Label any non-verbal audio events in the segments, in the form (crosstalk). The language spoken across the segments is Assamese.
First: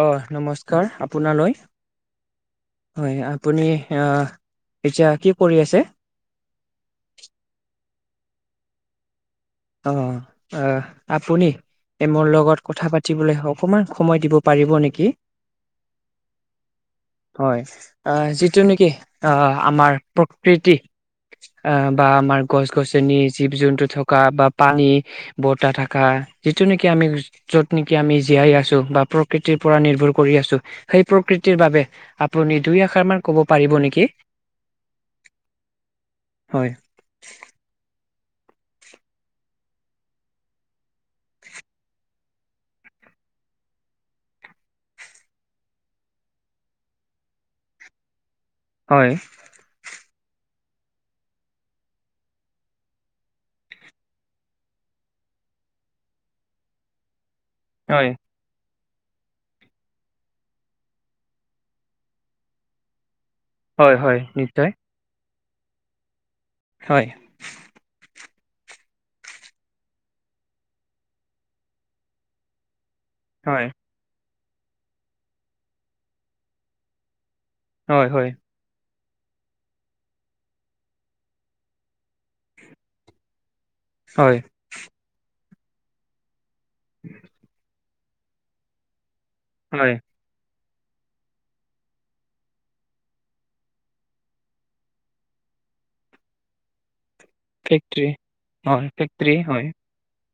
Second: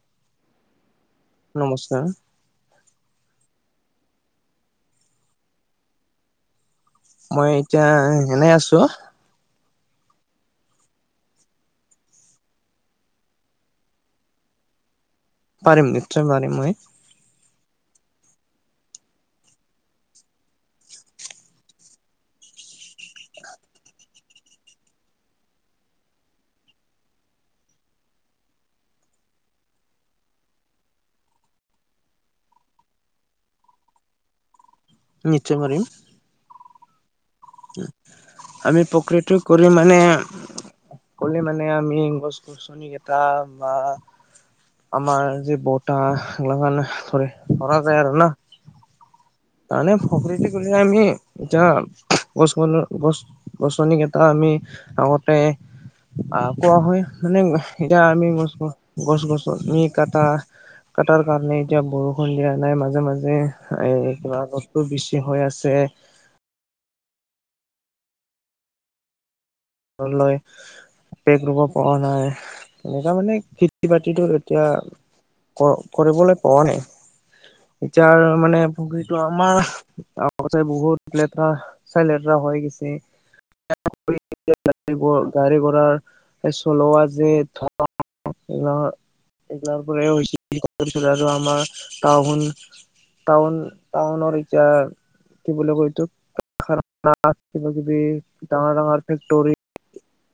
অ' নমস্কাৰ আপোনালৈ, নমস্কাৰ হয় আপুনি এতিয়া কি কৰি মই এতিয়া এনেই আছো। অ', অহ, আপুনি? তেওঁ মোৰ লগত কথা পাতিবলৈ অকমান সময় দিব পাৰিব নেকি? পাৰিম নিশ্চয় পাৰিম। মই অহ' যিটো নেকি, আমাৰ প্ৰকৃতি অ', বা আমাৰ গছ গছনি, জীৱ জন্তু থকা, বা পানী, বতাহ, থকা যিটো নেকি আমি য'ত নেকি আমি জীয়াই আছো, বা প্ৰকৃতিৰ পৰা নিৰ্ভৰ কৰি আছো, সেই প্ৰকৃতিৰ বাবে আপুনি দুই আশাৰ মান কব পাৰিব নেকি? (inaudible) নিশ্চয় পাৰিম। হয়। আমি পকীটো কৰি মানে কলে মানে আমি গছ গছনি কেইটা আমাৰ যে বটাাহ সগিলা কাৰানে ধৰি ধৰা যায় আৰু না হয় খপৰিী গলে আমি এতিয়া গছ, গ-গছ গছনি কেইটা আমি আগতে, অহ', কোৱা হয়। মানে এতিয়া হয় আমি গছ, গছ, গছ, গছ নি কটাৰ কটাৰ কাৰনে, এতিয়া বৰষুণ দিয়া নাই, মাজ যে হয় হয় এইবাৰ নিশ্চয় বস্তু বেছি হৈ আছে হয় ঘ লেক ৰুব পৰা নাই তেনেুৱা মানে হয়, খেতি বাতিতো এতিয়া কৰিবলৈ পোৱা নাই হয়, এতিাৰ হয়, মানে ভ ত আমাৰ গৱৰাই বহুত লেতেৰা চাই লেতেৰা হৈ গৈছে হয়, গাড়ী গাড়ী ঘো়াৰ চলোৱা যে (unintelligible) হয়, (unintelligible) তাহুন তহুনৰ এতিয়া কি বুলি কয় এইটো? না, কিবি ফেক্টৰী ডাঙৰ ডাঙৰ (unintelligible) হয়।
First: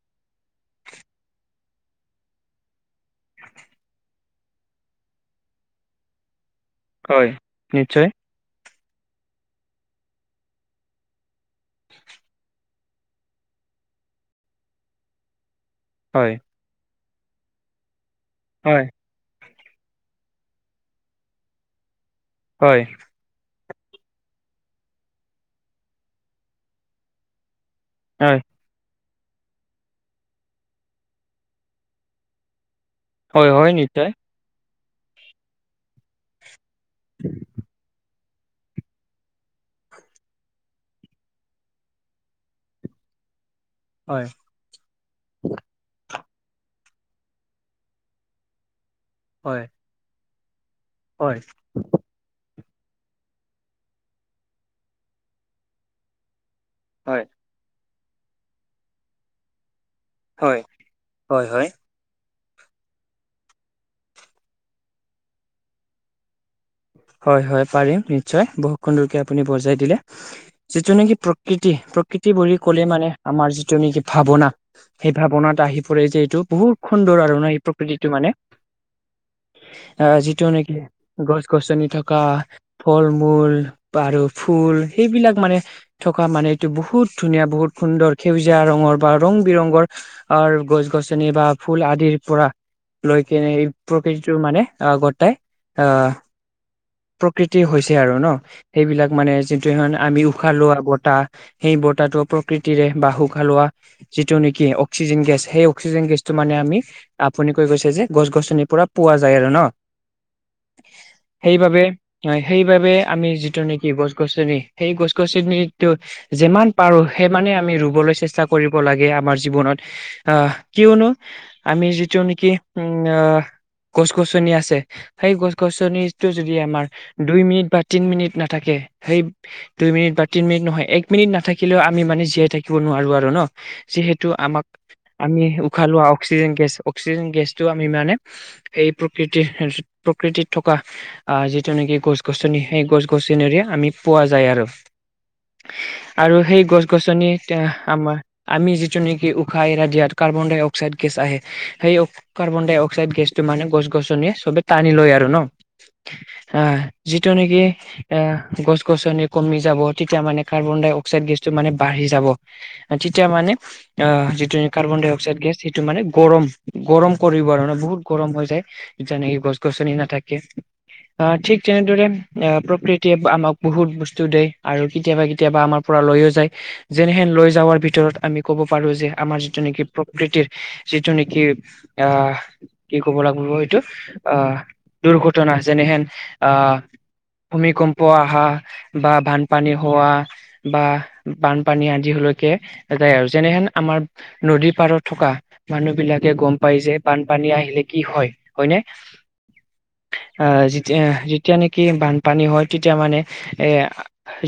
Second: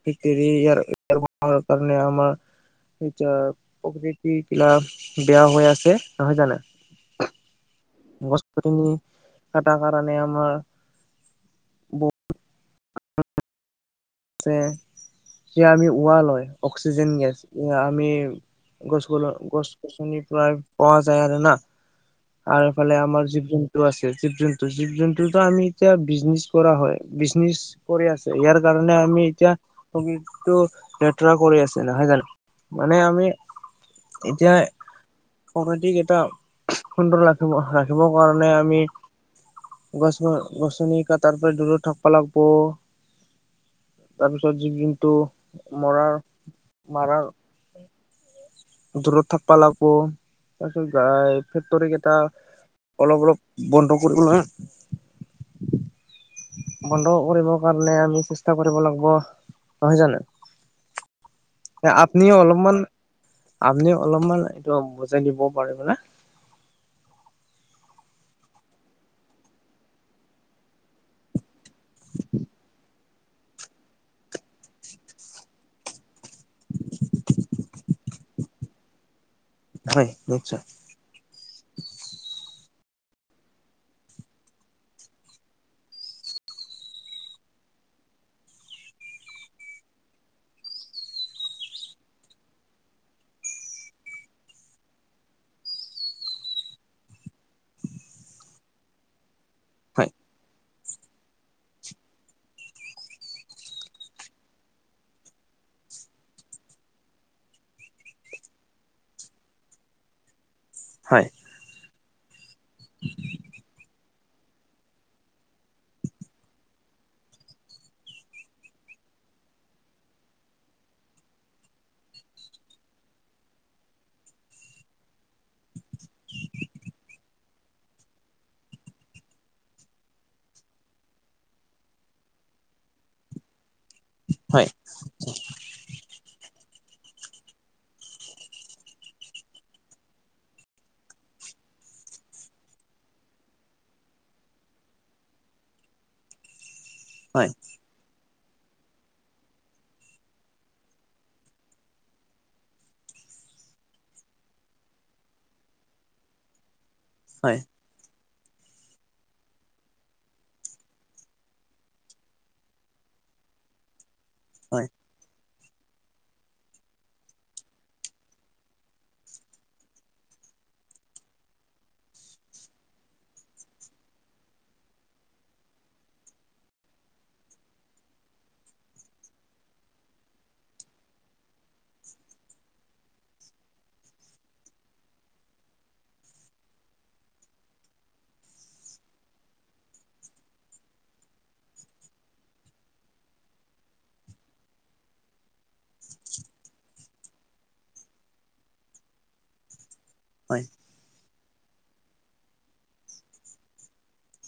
(unintelligible) ই ইয়াৰ কাৰণে আমাৰ এতিয়া প্ৰকৃতি বিলাক বেয়া হৈ আছে, নহয় জান? হয় নিশ্চয়। সেইখিনি কাটা কাৰণে আমাৰ বহুত যে সেয়া আমি উহা হয়, লয় অক্সিজেন গেছ সেয়া আমি হয়, গছবোৰৰ গছ-গছনিৰ পৰায় পোৱা যায় আৰু না। আৰু হয়, ইফালে আমাৰ জীৱ-জন্তু আছে জীৱ জন্তু জীৱ জন্তুটো আমি এতিয়া বিজনেচ কৰা হয়। বিজনেচ কৰি আছে হয়, ইয়াৰ কাৰণে আমি এতিয়া (unintelligible) টো লেতেৰা কৰি আছে, নহয় জানো? মানে আমি হয়, হয়, নিশ্চয় এতিয়া (unintelligible) কেটা সুন্দৰ ৰাখিব ৰাখিবৰ কাৰণে আমি গছ-গছনি কাটাৰ পৰা দূৰত থাকবা লাগব। হয়, তাৰপিছত জীৱ-জন্তু মৰাৰ মাৰাৰ দূৰত থাকপা হয়, লাগব, তাৰ পিছত গা হয়, ফেক্টৰী কেইটা অলপ অলপ বন্ধ কৰিব লা বন্ধ হয়, কৰিব কাৰণে নে আমি চেষ্টা কৰিব লাগিব। নহয় জানো হয় হয় হয় আপনিও অলপ অলমান আপুনি অলপমান এইটো বুজাই দিব পাৰিব নে? হয় হয় পাৰিম নিশ্চয়, বহু খনলৈকে আপুনি বজাই দিলে, যিটো নেকি প্ৰ প্ৰকৃতি, প্ৰকৃতি বুলি ক'লে মানে আমাৰ যিটো নেকি ভাৱনা, সেই ভাৱনাত আহি পৰে যে এইটো বহুত সুন্দৰ আৰু ন' এই প্ৰকৃতিটো মানে। হয় অ' যিটো নিশ্চয় নেকি গছ-গছনি থকা ফল-মূল আৰু ফুল সেইবিলাক মানে থকা মানে এইটো বহুত বহুত ধুনীয়া, বহুত সুন্দৰ, সেউজীয়া ৰঙৰ বা ৰং-বিৰঙৰ গছ-গছনি বা ফুল আদিৰ পৰা লৈ কেনে এই প্ৰকৃতিটোৰ মানে আহ গতাই আহ প্ৰকৃতি হৈছে আৰু ন', সেইবিলাক মানে যিটো (unintelligible) হয় আমি উশাহ লোৱা ব তাহ, সেই বতাহটো প্ৰকৃতিৰে বা উশাহ লোৱা যিটো নেকি অক্সিজেন গেছ সেই অক্সিজেন গেছটো মানে আমি আপুনি কৈ গৈছে যে, গছ গছনিৰ পৰা পোৱা যায় আৰু ন'। হয়। সেইবাবে সেইবাবে আমি যিটো নেকি গছ-গছনি সেই গছ-গছনিটো যিমান পাৰো। সিমানে আমি ৰুবলৈ চেষ্টা কৰিব লাগে আমাৰ জীৱনত। আহ কিয়নো আমি যিটো নেকি উম আহ গছ-গছনি আছে সেই গছ-গছনি যদি আমাৰ দুই মিনিট বা তিনি মিনিট নাথাকে, সেই দুই মিনিট বা তিনি মিনিট নহয় এক মিনিট নাথাকিলেও আমি মানে জীয়াই থাকিব নোৱাৰো আৰু ন'। যিহেতু আমাক হয় আমি উশাহ লোৱা অক্সিজেন গেছ অক্সিজেন গেছটো আমি মানে এই প্ৰকৃতিৰ, প্ৰকৃতিত থকা আহ যিটো নেকি গছ-গছনি সেই গছ-গছনিৰে আমি পোৱা যায় আৰু। আৰু সেই হয় গছ-গছনিতে আমাৰ আমি যিটো নেকি উশাহ এৰা দিয়াত কাৰ্বন -ডাই-অক্সাইড গেছ আহে। সেই কাৰ্বন-ডাই-অক্সাড গেছটো মানে গছ-গছনিয়ে চবে টানি লয় আৰু ন', আহ যিটো নেকি হয় এ' গছ-গছনি কমি যাব, তেতিয়া মানে কাৰ্বন- ডাই-অক্সাইড গেছটো মানে বাঢ়ি যাব। তেতিয়া মানে আহ যিটো হয় কাৰ্বন-ডাই-অক্সাইড গেছ সিটো মানে গৰম, গৰম কৰিব আৰু মানে বহুত গৰম হৈ যায় যেনেকৈ গছ গছনি নাথাকে। (inaudible) আহ, ঠিক তেনেদৰে আ' প্ৰকৃতিয়ে আমাক বহুত বস্তু দেই আৰু কেতিয়াবা কেতিয়াবা আমাৰ পৰা লয়। যেনহেন লৈ যাৱাৰ ভিতৰত আমি ক'ব পাৰো যে আমাৰ যিটো নেকি প্ৰকৃতিৰ যি ঘটনা যেনেহেন আহ ভূমিকম্প আহা, বা বানপানী হোৱা বা বানপানী আদি হ যেনেন আমৰ নদীৰ পাৰত থকা মানুহ বিলাকে গম পায় যে পানী আহিলে কি হয় হয় নে হয় যেতিয়া নেকি বানপানী হয়, তেতিয়া মানে এ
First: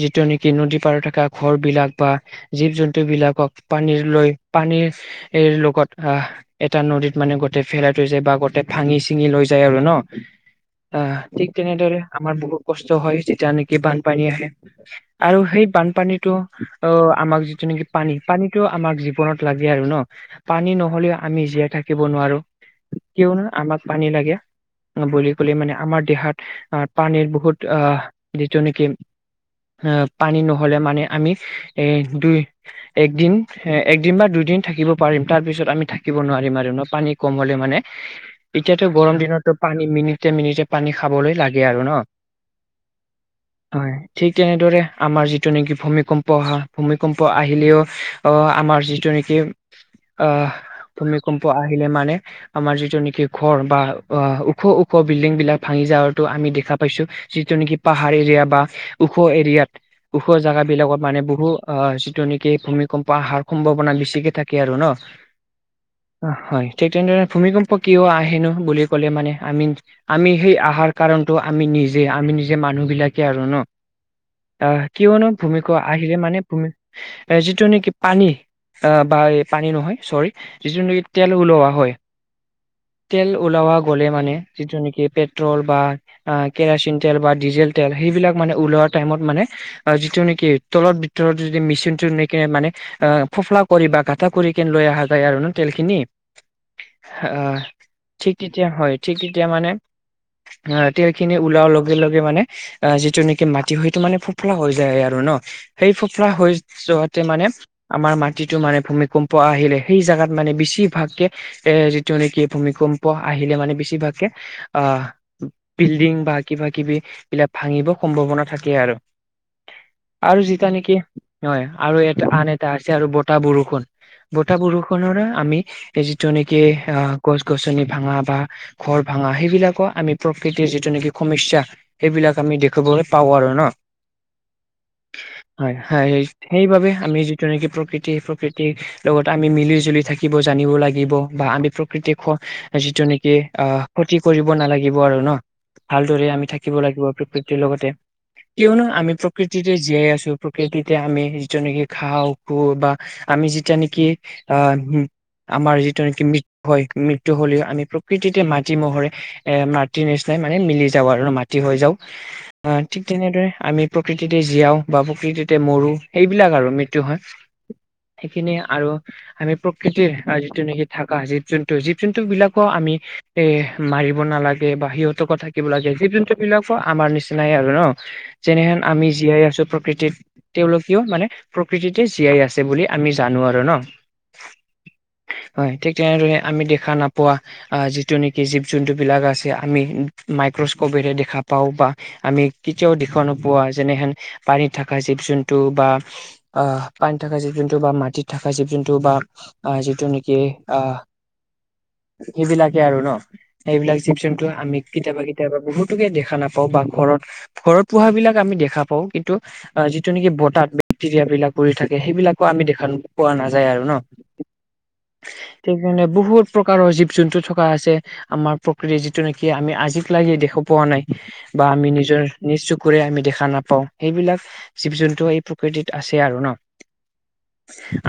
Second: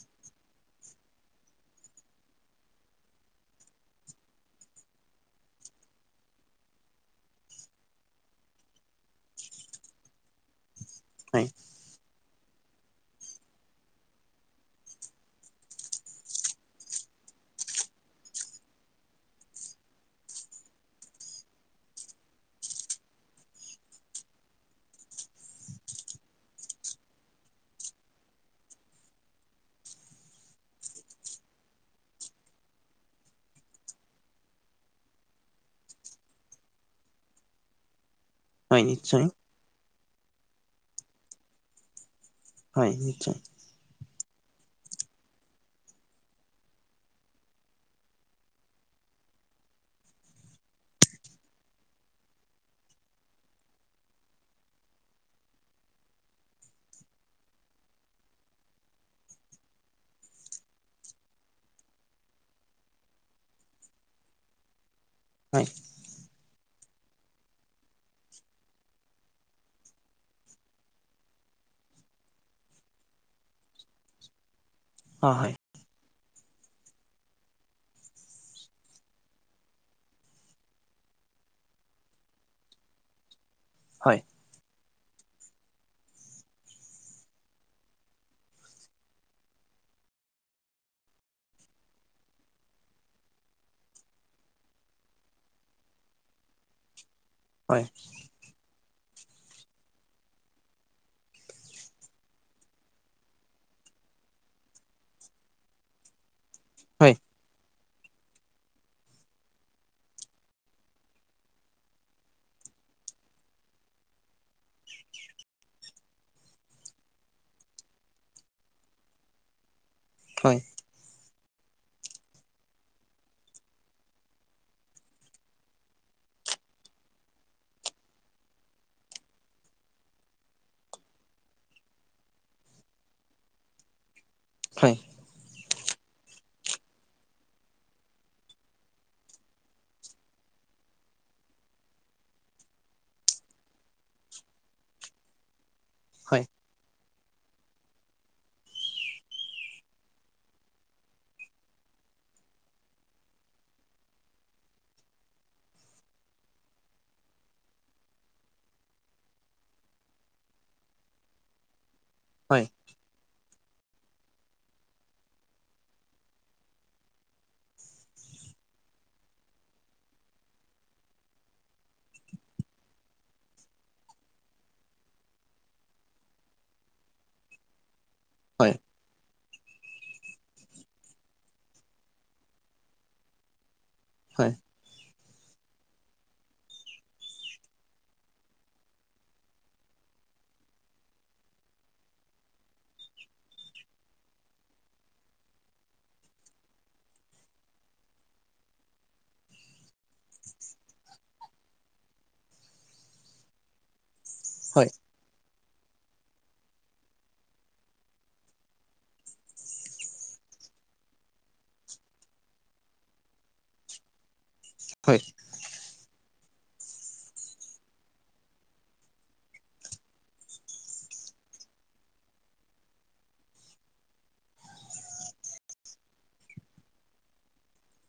যিটো নেকি নদী পাৰত থকা ঘৰবলাক বা জীৱ জন্তু বিলাকক পানীৰ লৈ পানীৰৰ লগত আহ এটা নদীত মানে গোটতে ফেলাই থৈ যায়, বা গোটতে ভাঙি চিঙি লৈ যায় আৰু ন অ', হয় ঠিক তেনেদৰে আমাৰ বহুত কষ্ট হয়, যেতিয়া নেকি বানপানী আহে আৰু সেই বানপানীতটো অ', আমাক যিটো নেকি পানী পানীতটো আমাক জীৱনত লাগে আৰু ন পানী নহ'লেও আমি জীয়াই থাকিব নোৱাৰো, কিয়নো আমাক পানী লাগে বুলি বুলি মানে আমাৰ দেহাত পানীৰ বহুত আহ যিটো নেকি আহ পানী নহ'লে মানে, আমি এ দুই একদিন এ একদিন বা দুই দিন থাকিব পাৰিম, তাৰ পিছত আমি থাকিব নোৱাৰিম, আৰু ন পানী কম হ'লে মানে হয় এতিয়াতো গৰম নিশ্চয় দিনতো পানী মিনিট মিনিট পানী খাবলৈ লাগে আৰু ন হয়, নিশ্চয় হয় ঠিক তেনেদৰে, আমাৰ যিটো নেকি ভূমিকম্প অহা ভূমিকম্প আহিলেও অ আমাৰ যিটো (unintelligible) আহ ভূমিকম্প আহিলে মানে, আমাৰ যিটো নেকি ঘৰ বা অ ওখ ওখ বিল্ডিং বিলাক ভাঙি যাৱো আমি দেখা পাইছো যিটো নেকি পাহাৰ এৰিয়া বা ওখ এৰিয়াত ওখৰ জোগাব বিলাকত মানে, বহু আহ যিটো নেকি ভূমিকম্প আহাৰ সম্ভাৱনা বেছিকে থাকে আৰু ন হয় অ', য় ঠিক তেনেধৰণে ভূমিকম্প কিয় আহেনো বুলি ক'লে মানে, আমি আমি সেই আহাৰ কাৰণটো আমি নিজে আমি নিজে মানুহবিলাকে আৰু ন অ ', কিয় ন হয় হয় ভূমি আখিৰে মানে, ভূমি যিটো নেকি পানী আহ বা এই পানী নহয়, চৰি যি নেকি তেল ওলৱোৱা হয় তেল ওলৱা গ'লে হয় মানে যেনেকি পেট্ৰল বা কেৰাচিন তেল বা ডিজেল তেল সেইবিলাক মানে, ওলোৱা টাইমত মানে যিটো নেকি তলত ভিতলৰত য মেচিনটো কেনে মানে অ ফোফলা কৰি বা গাটা কৰি কেনে য আৰু ন তেল খিন হয় হয় তে হয় এতিয়া মানে অ', তেল খিনি ওলোৱাৰ লগে লগে মানে অ', যিটো নেকি মাটি সেইটো মানে ফোফলা হৈ যায় আৰু ন সেই ফোফলা হৈ যোৱাতে মানে আমাৰ মাটিতো মানে ভূমিকম্প আহিলে সেই জাগাত মানে, বেছিভাগকে এ যিটো নেকি ভূমিকম্প কম্প আহিলে মানে বেছিভাগ অ', বিল্ডিং বা কিবা কিবি এইলাক ভাঙিব সম্ভাৱনা থাকে আৰু আৰু হয় যেিতিয়া নেকি হয়, আৰু এটা আন এটা আছে আৰু বতাহ বৰষুণ বতাহ বৰষুণৰে আমি যিটো নেকি অ গছ গছনি ভাঙা বা ঘৰ ভাঙা সেইবিলাকো আমি প্ৰকৃতিৰ যিটো নেকি সমস্যয়া সেইবিলাক আমি দেখিবলৈ পাওঁ আৰু ন হয়। হয়, হয়, সেইবাবে আমি যিটো নেকি প্ৰকৃতি প্ৰকৃতিৰ লগতে আমি মিলি জুলি থাকিব জানিব লাগিব বা আমি প্ৰকৃতিক যিটো নেকি অ', ক্ষতি কৰিব নালাগিব আৰু ন ভালদৰে আমি থাকিব লাগিব প্ৰকৃতিৰ লগতে কিয়নো আমি প্ৰকৃতিতে জীয়াই আছো প্ৰকৃতিতে আমি যিটো নেকি খাওঁ আমি যিতিয়া নেকি অ', মাৰ যিটো নেকি মৃত্যু হয় মৃত্যু হলেও আমি কৃতিতে মাটি মহৰে এ মাটি নিচিনাই মানে মিলি যাওঁ আৰু মাটি হৈ যাও অ', হয় ঠিক তেনেদৰে আমি প্ৰকৃতিতে জিয়াও বা প্ৰকৃতিতে মৰো সেইবিলাক আৰু মৃত্যু হয়। সেইখিনি আৰু আমি প্ৰকৃতিৰ যিটো নেকি থকা জীৱ জন্তু জীৱ জন্তু বিলাকো আমি এ, মাৰিব নালাগে বা সিহঁতকো থাকিব লাগে জীৱ জন্তু বিলাকো আমাৰ নিচিনাই আৰু ন। হয় যেনেহেন আমি জীয়াই আছো প্ৰকৃতিত তেওঁলোকেও মানে প্ৰকৃতিতে জীয়াই আছে বুলি আমি আমি জানো আৰু ন। হয়। হয় ঠিক তেনেদৰে আমি দেখা নাপোৱা যিটো নেকি জীৱ জন্তুবিলাক আছে আমি মাইক্ৰস্ক'পেৰে দেখা পাওঁ বা আমি কেতিয়াও দেখুুৱা নোপোৱা যেনেহেন পানীত থকা জীৱ জোনু বা অ পানী থকা জিৱ জ (unintelligible) মাটিত থকাৱ যোনটো বা যিটো নেকি আহ, সেইবিলাকে আৰু ন সেইবিলাক চিপচনটো আমি হয় কেতিয়াবা কে কেতিয়াবা বহুতোকে দেখা নাপাও বা ঘৰত ঘৰত পোহ বিলাক আমি দেখা পাও কিন্তু অ যিটো নেকি বতাত মেক্টেৰিয়া বিলাক পৰি থাকে সেইবিলাকো আমি দেখা পোৱা নাযায় আৰু ন? হয়, সেইকাৰণে বহুত প্ৰকাৰৰ জীৱ যোনতটো থকা আছে আমাৰ প্ৰকৃতি যিটো নেকি আমি আজিক লাগিে দেখা পোৱা নাই বা আমি নিজ নিজ চুকুৰে আমি দেখা নাপাওঁ সেইবিলাক জীৱ জন্তু এই প্ৰকৃতিত আছে আৰু ন? (unintelligible)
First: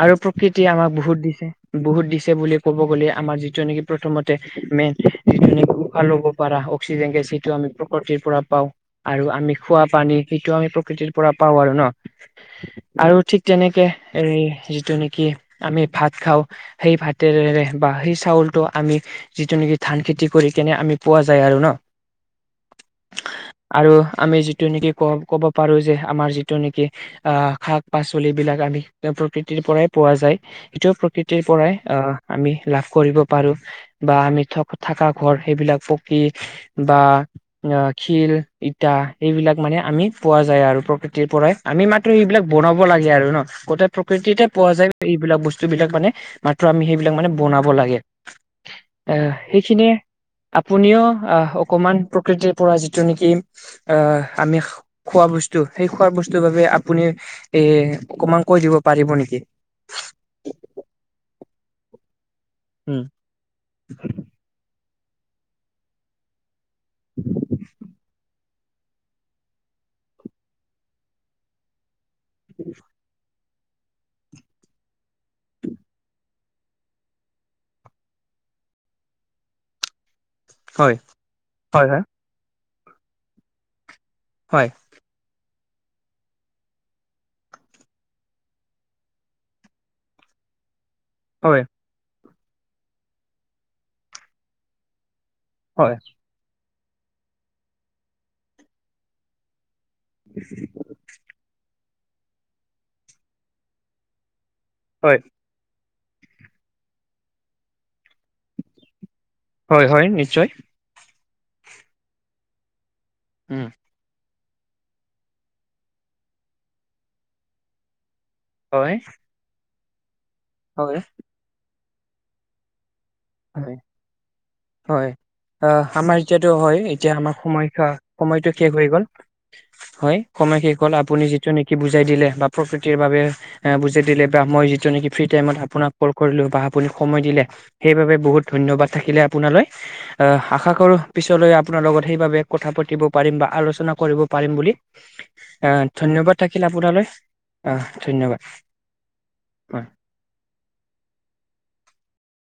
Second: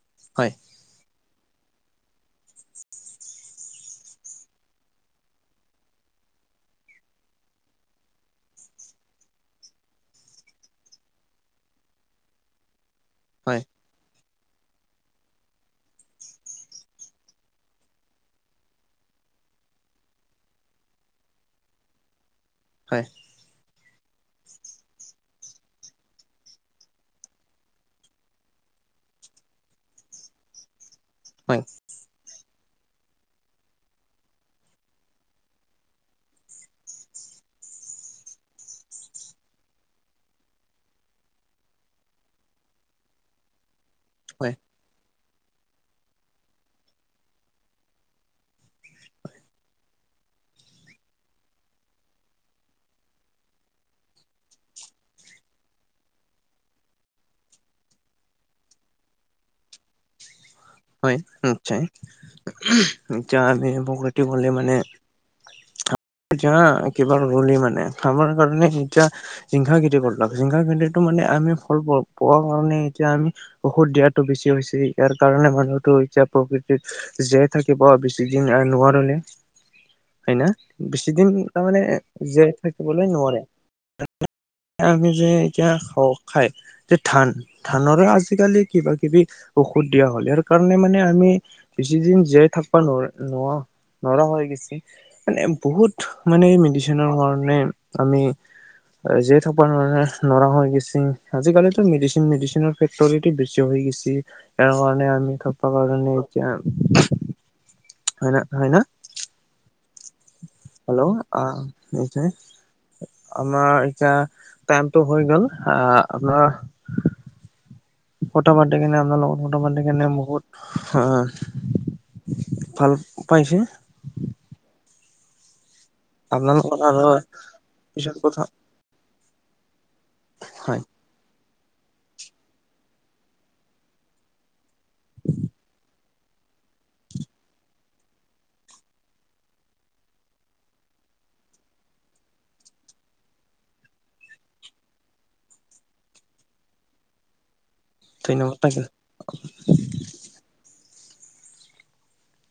আৰু হয় প্ৰকৃতিয়ে আমাক বহুত দিছে বহুত দিছে বুলি ক'ব গ'লে আমাৰ যিটো নেকি প্ৰথমতে মেইন যিটোফ ল'ব পাৰা অক্সিজেন গেছ সেইটো আমি প্ৰকৃতিৰ পৰা পাওঁ। আৰু আমি খোৱা পানী সেইটো আমি প্ৰকৃতিৰ পৰা পাওঁ আৰু ন? আৰু ঠিক হয় তেনেকে এ, যিটো নেকি আমি ভাত খাওঁ সেই ভাতেৰেৰে বা সেই চাউলটো আমি যিটো নেকি ধান খেতি কৰি কেনে আমি পোৱা যায় আৰু ন? হয়, আৰু আমি যিটো নেকি ক কব পাৰো যে আমাৰ যিটো নেকি আহ শাক পাচলি বিলাক, (inaudible) আমি প্ৰকৃতিৰ পৰাই পোৱা যায় সটোয়াও প্ৰকৃতিৰ হয় পৰাই আমি লাভ কৰিব পাৰো বা আমি থ-থকা ঘৰ সেইবিলাক পকী বা অ খীৰ ইটা সবিলাক মানে আমি পোৱা যায় আৰু প্ৰকৃতিৰ পৰাই আমি মাত্ৰ এইবিলাক বনাব লাগে আৰু। ন গোটেই প্ৰকৃতিতে হয় পোৱা যায় এইবিলাক বস্তু বিলাক মানে মাত্ৰ আমি সেইবিলাক মানে বনাব লাগে। আহ সেইখিনিয়ে, আপুনিও আহ, অকমান প্ৰকৃতিৰ পৰা যিটো নেকি আহ, আমি খোৱা বস্তু সেই খোৱাৰ বস্তুৰ বাবে আপুনি এ অকমান কৈ দিব পাৰিব নেকি? (unintelligible) হয় উম (inaudible) মানে য কিবা ৰুল মানে আমাৰ কাৰণে এতিয়া জিংসা খেতি কৰলাক জিংসা খেতিটো মানে আমি ফল পোৱা কাৰণে এতিয়া আমি ঔষধ দিয়াতটো বেছি হৈছে ইয়াৰ কাৰণে মান ো এতিয়া প্ৰকৃতিত জীয়াই থাকিব বেছি দিন নোৱাৰলে হয় ন হয় বেছি দিন তাৰমানে হয় হয় জীয়াই থাকিবলৈ নোৱাৰে হয় আি যে খ খাই যে ধান ধানৰে আজিকালি কিবা কিবি ঔষধ দিয়া হলে আৰু কাৰণে মানে আমি হয় বেছিদিন জীয়াই থাকিব নোৱাৰ নোৱাৰ নৰা হৈ গৈছে মানে বহুত হয় মানে মেডিচিনৰ কাৰণে আমি জে থকা ন নৰা হৈ গেছি আজিকালিো মেডিচিন মেডিচিনৰ ফেক্টৰ বেছি হৈ গেছ ইাৰ কাৰণে হয় আমি থপা কাৰণে এতিয়া হয় হয় ন হয় হয় নিশ্চয় হেল্ল' আহ উম আমাৰ এতিয়া টাইমটো হৈ গল আহ আপোনাৰ ফটো পাতি হয় কেনে আপোনাল লগোকৰ ফটো পাতি কেনে বহুত হয় হ ভাল পাইছে অ' সাম্ৰাজ্যৰ টো আপোনাৰ হয় লগত আৰু এতিয়া আমাৰ সময় পিছত কথা সময়টো শেষ হৈ গ'ল। হয়, সমঢয় শেষ হয় হোৱালে আপুনি যে যিটো নেকি বুজাই দিলে বা প্ৰকৃতিৰ বাবে বুজাই দিলে বা মই যিটো নেকি ফ্ৰী টাইমত আপোনাক কল কৰিলো। বাহ বুলি সময় দিলে। সেইবাবে বহুত ধন্যবাদ থাকিলে আপোনালৈ অহ আশা কৰো পিছলৈ আপোনাৰ লগত সেইবাবে কথা পতা পাতিব পাৰিম বা আলোচনা কৰিব পাৰিম বুলি অহ ধন্যবাদ থাকিল আপোনালৈ। অ' ধন্যবাদ হয়।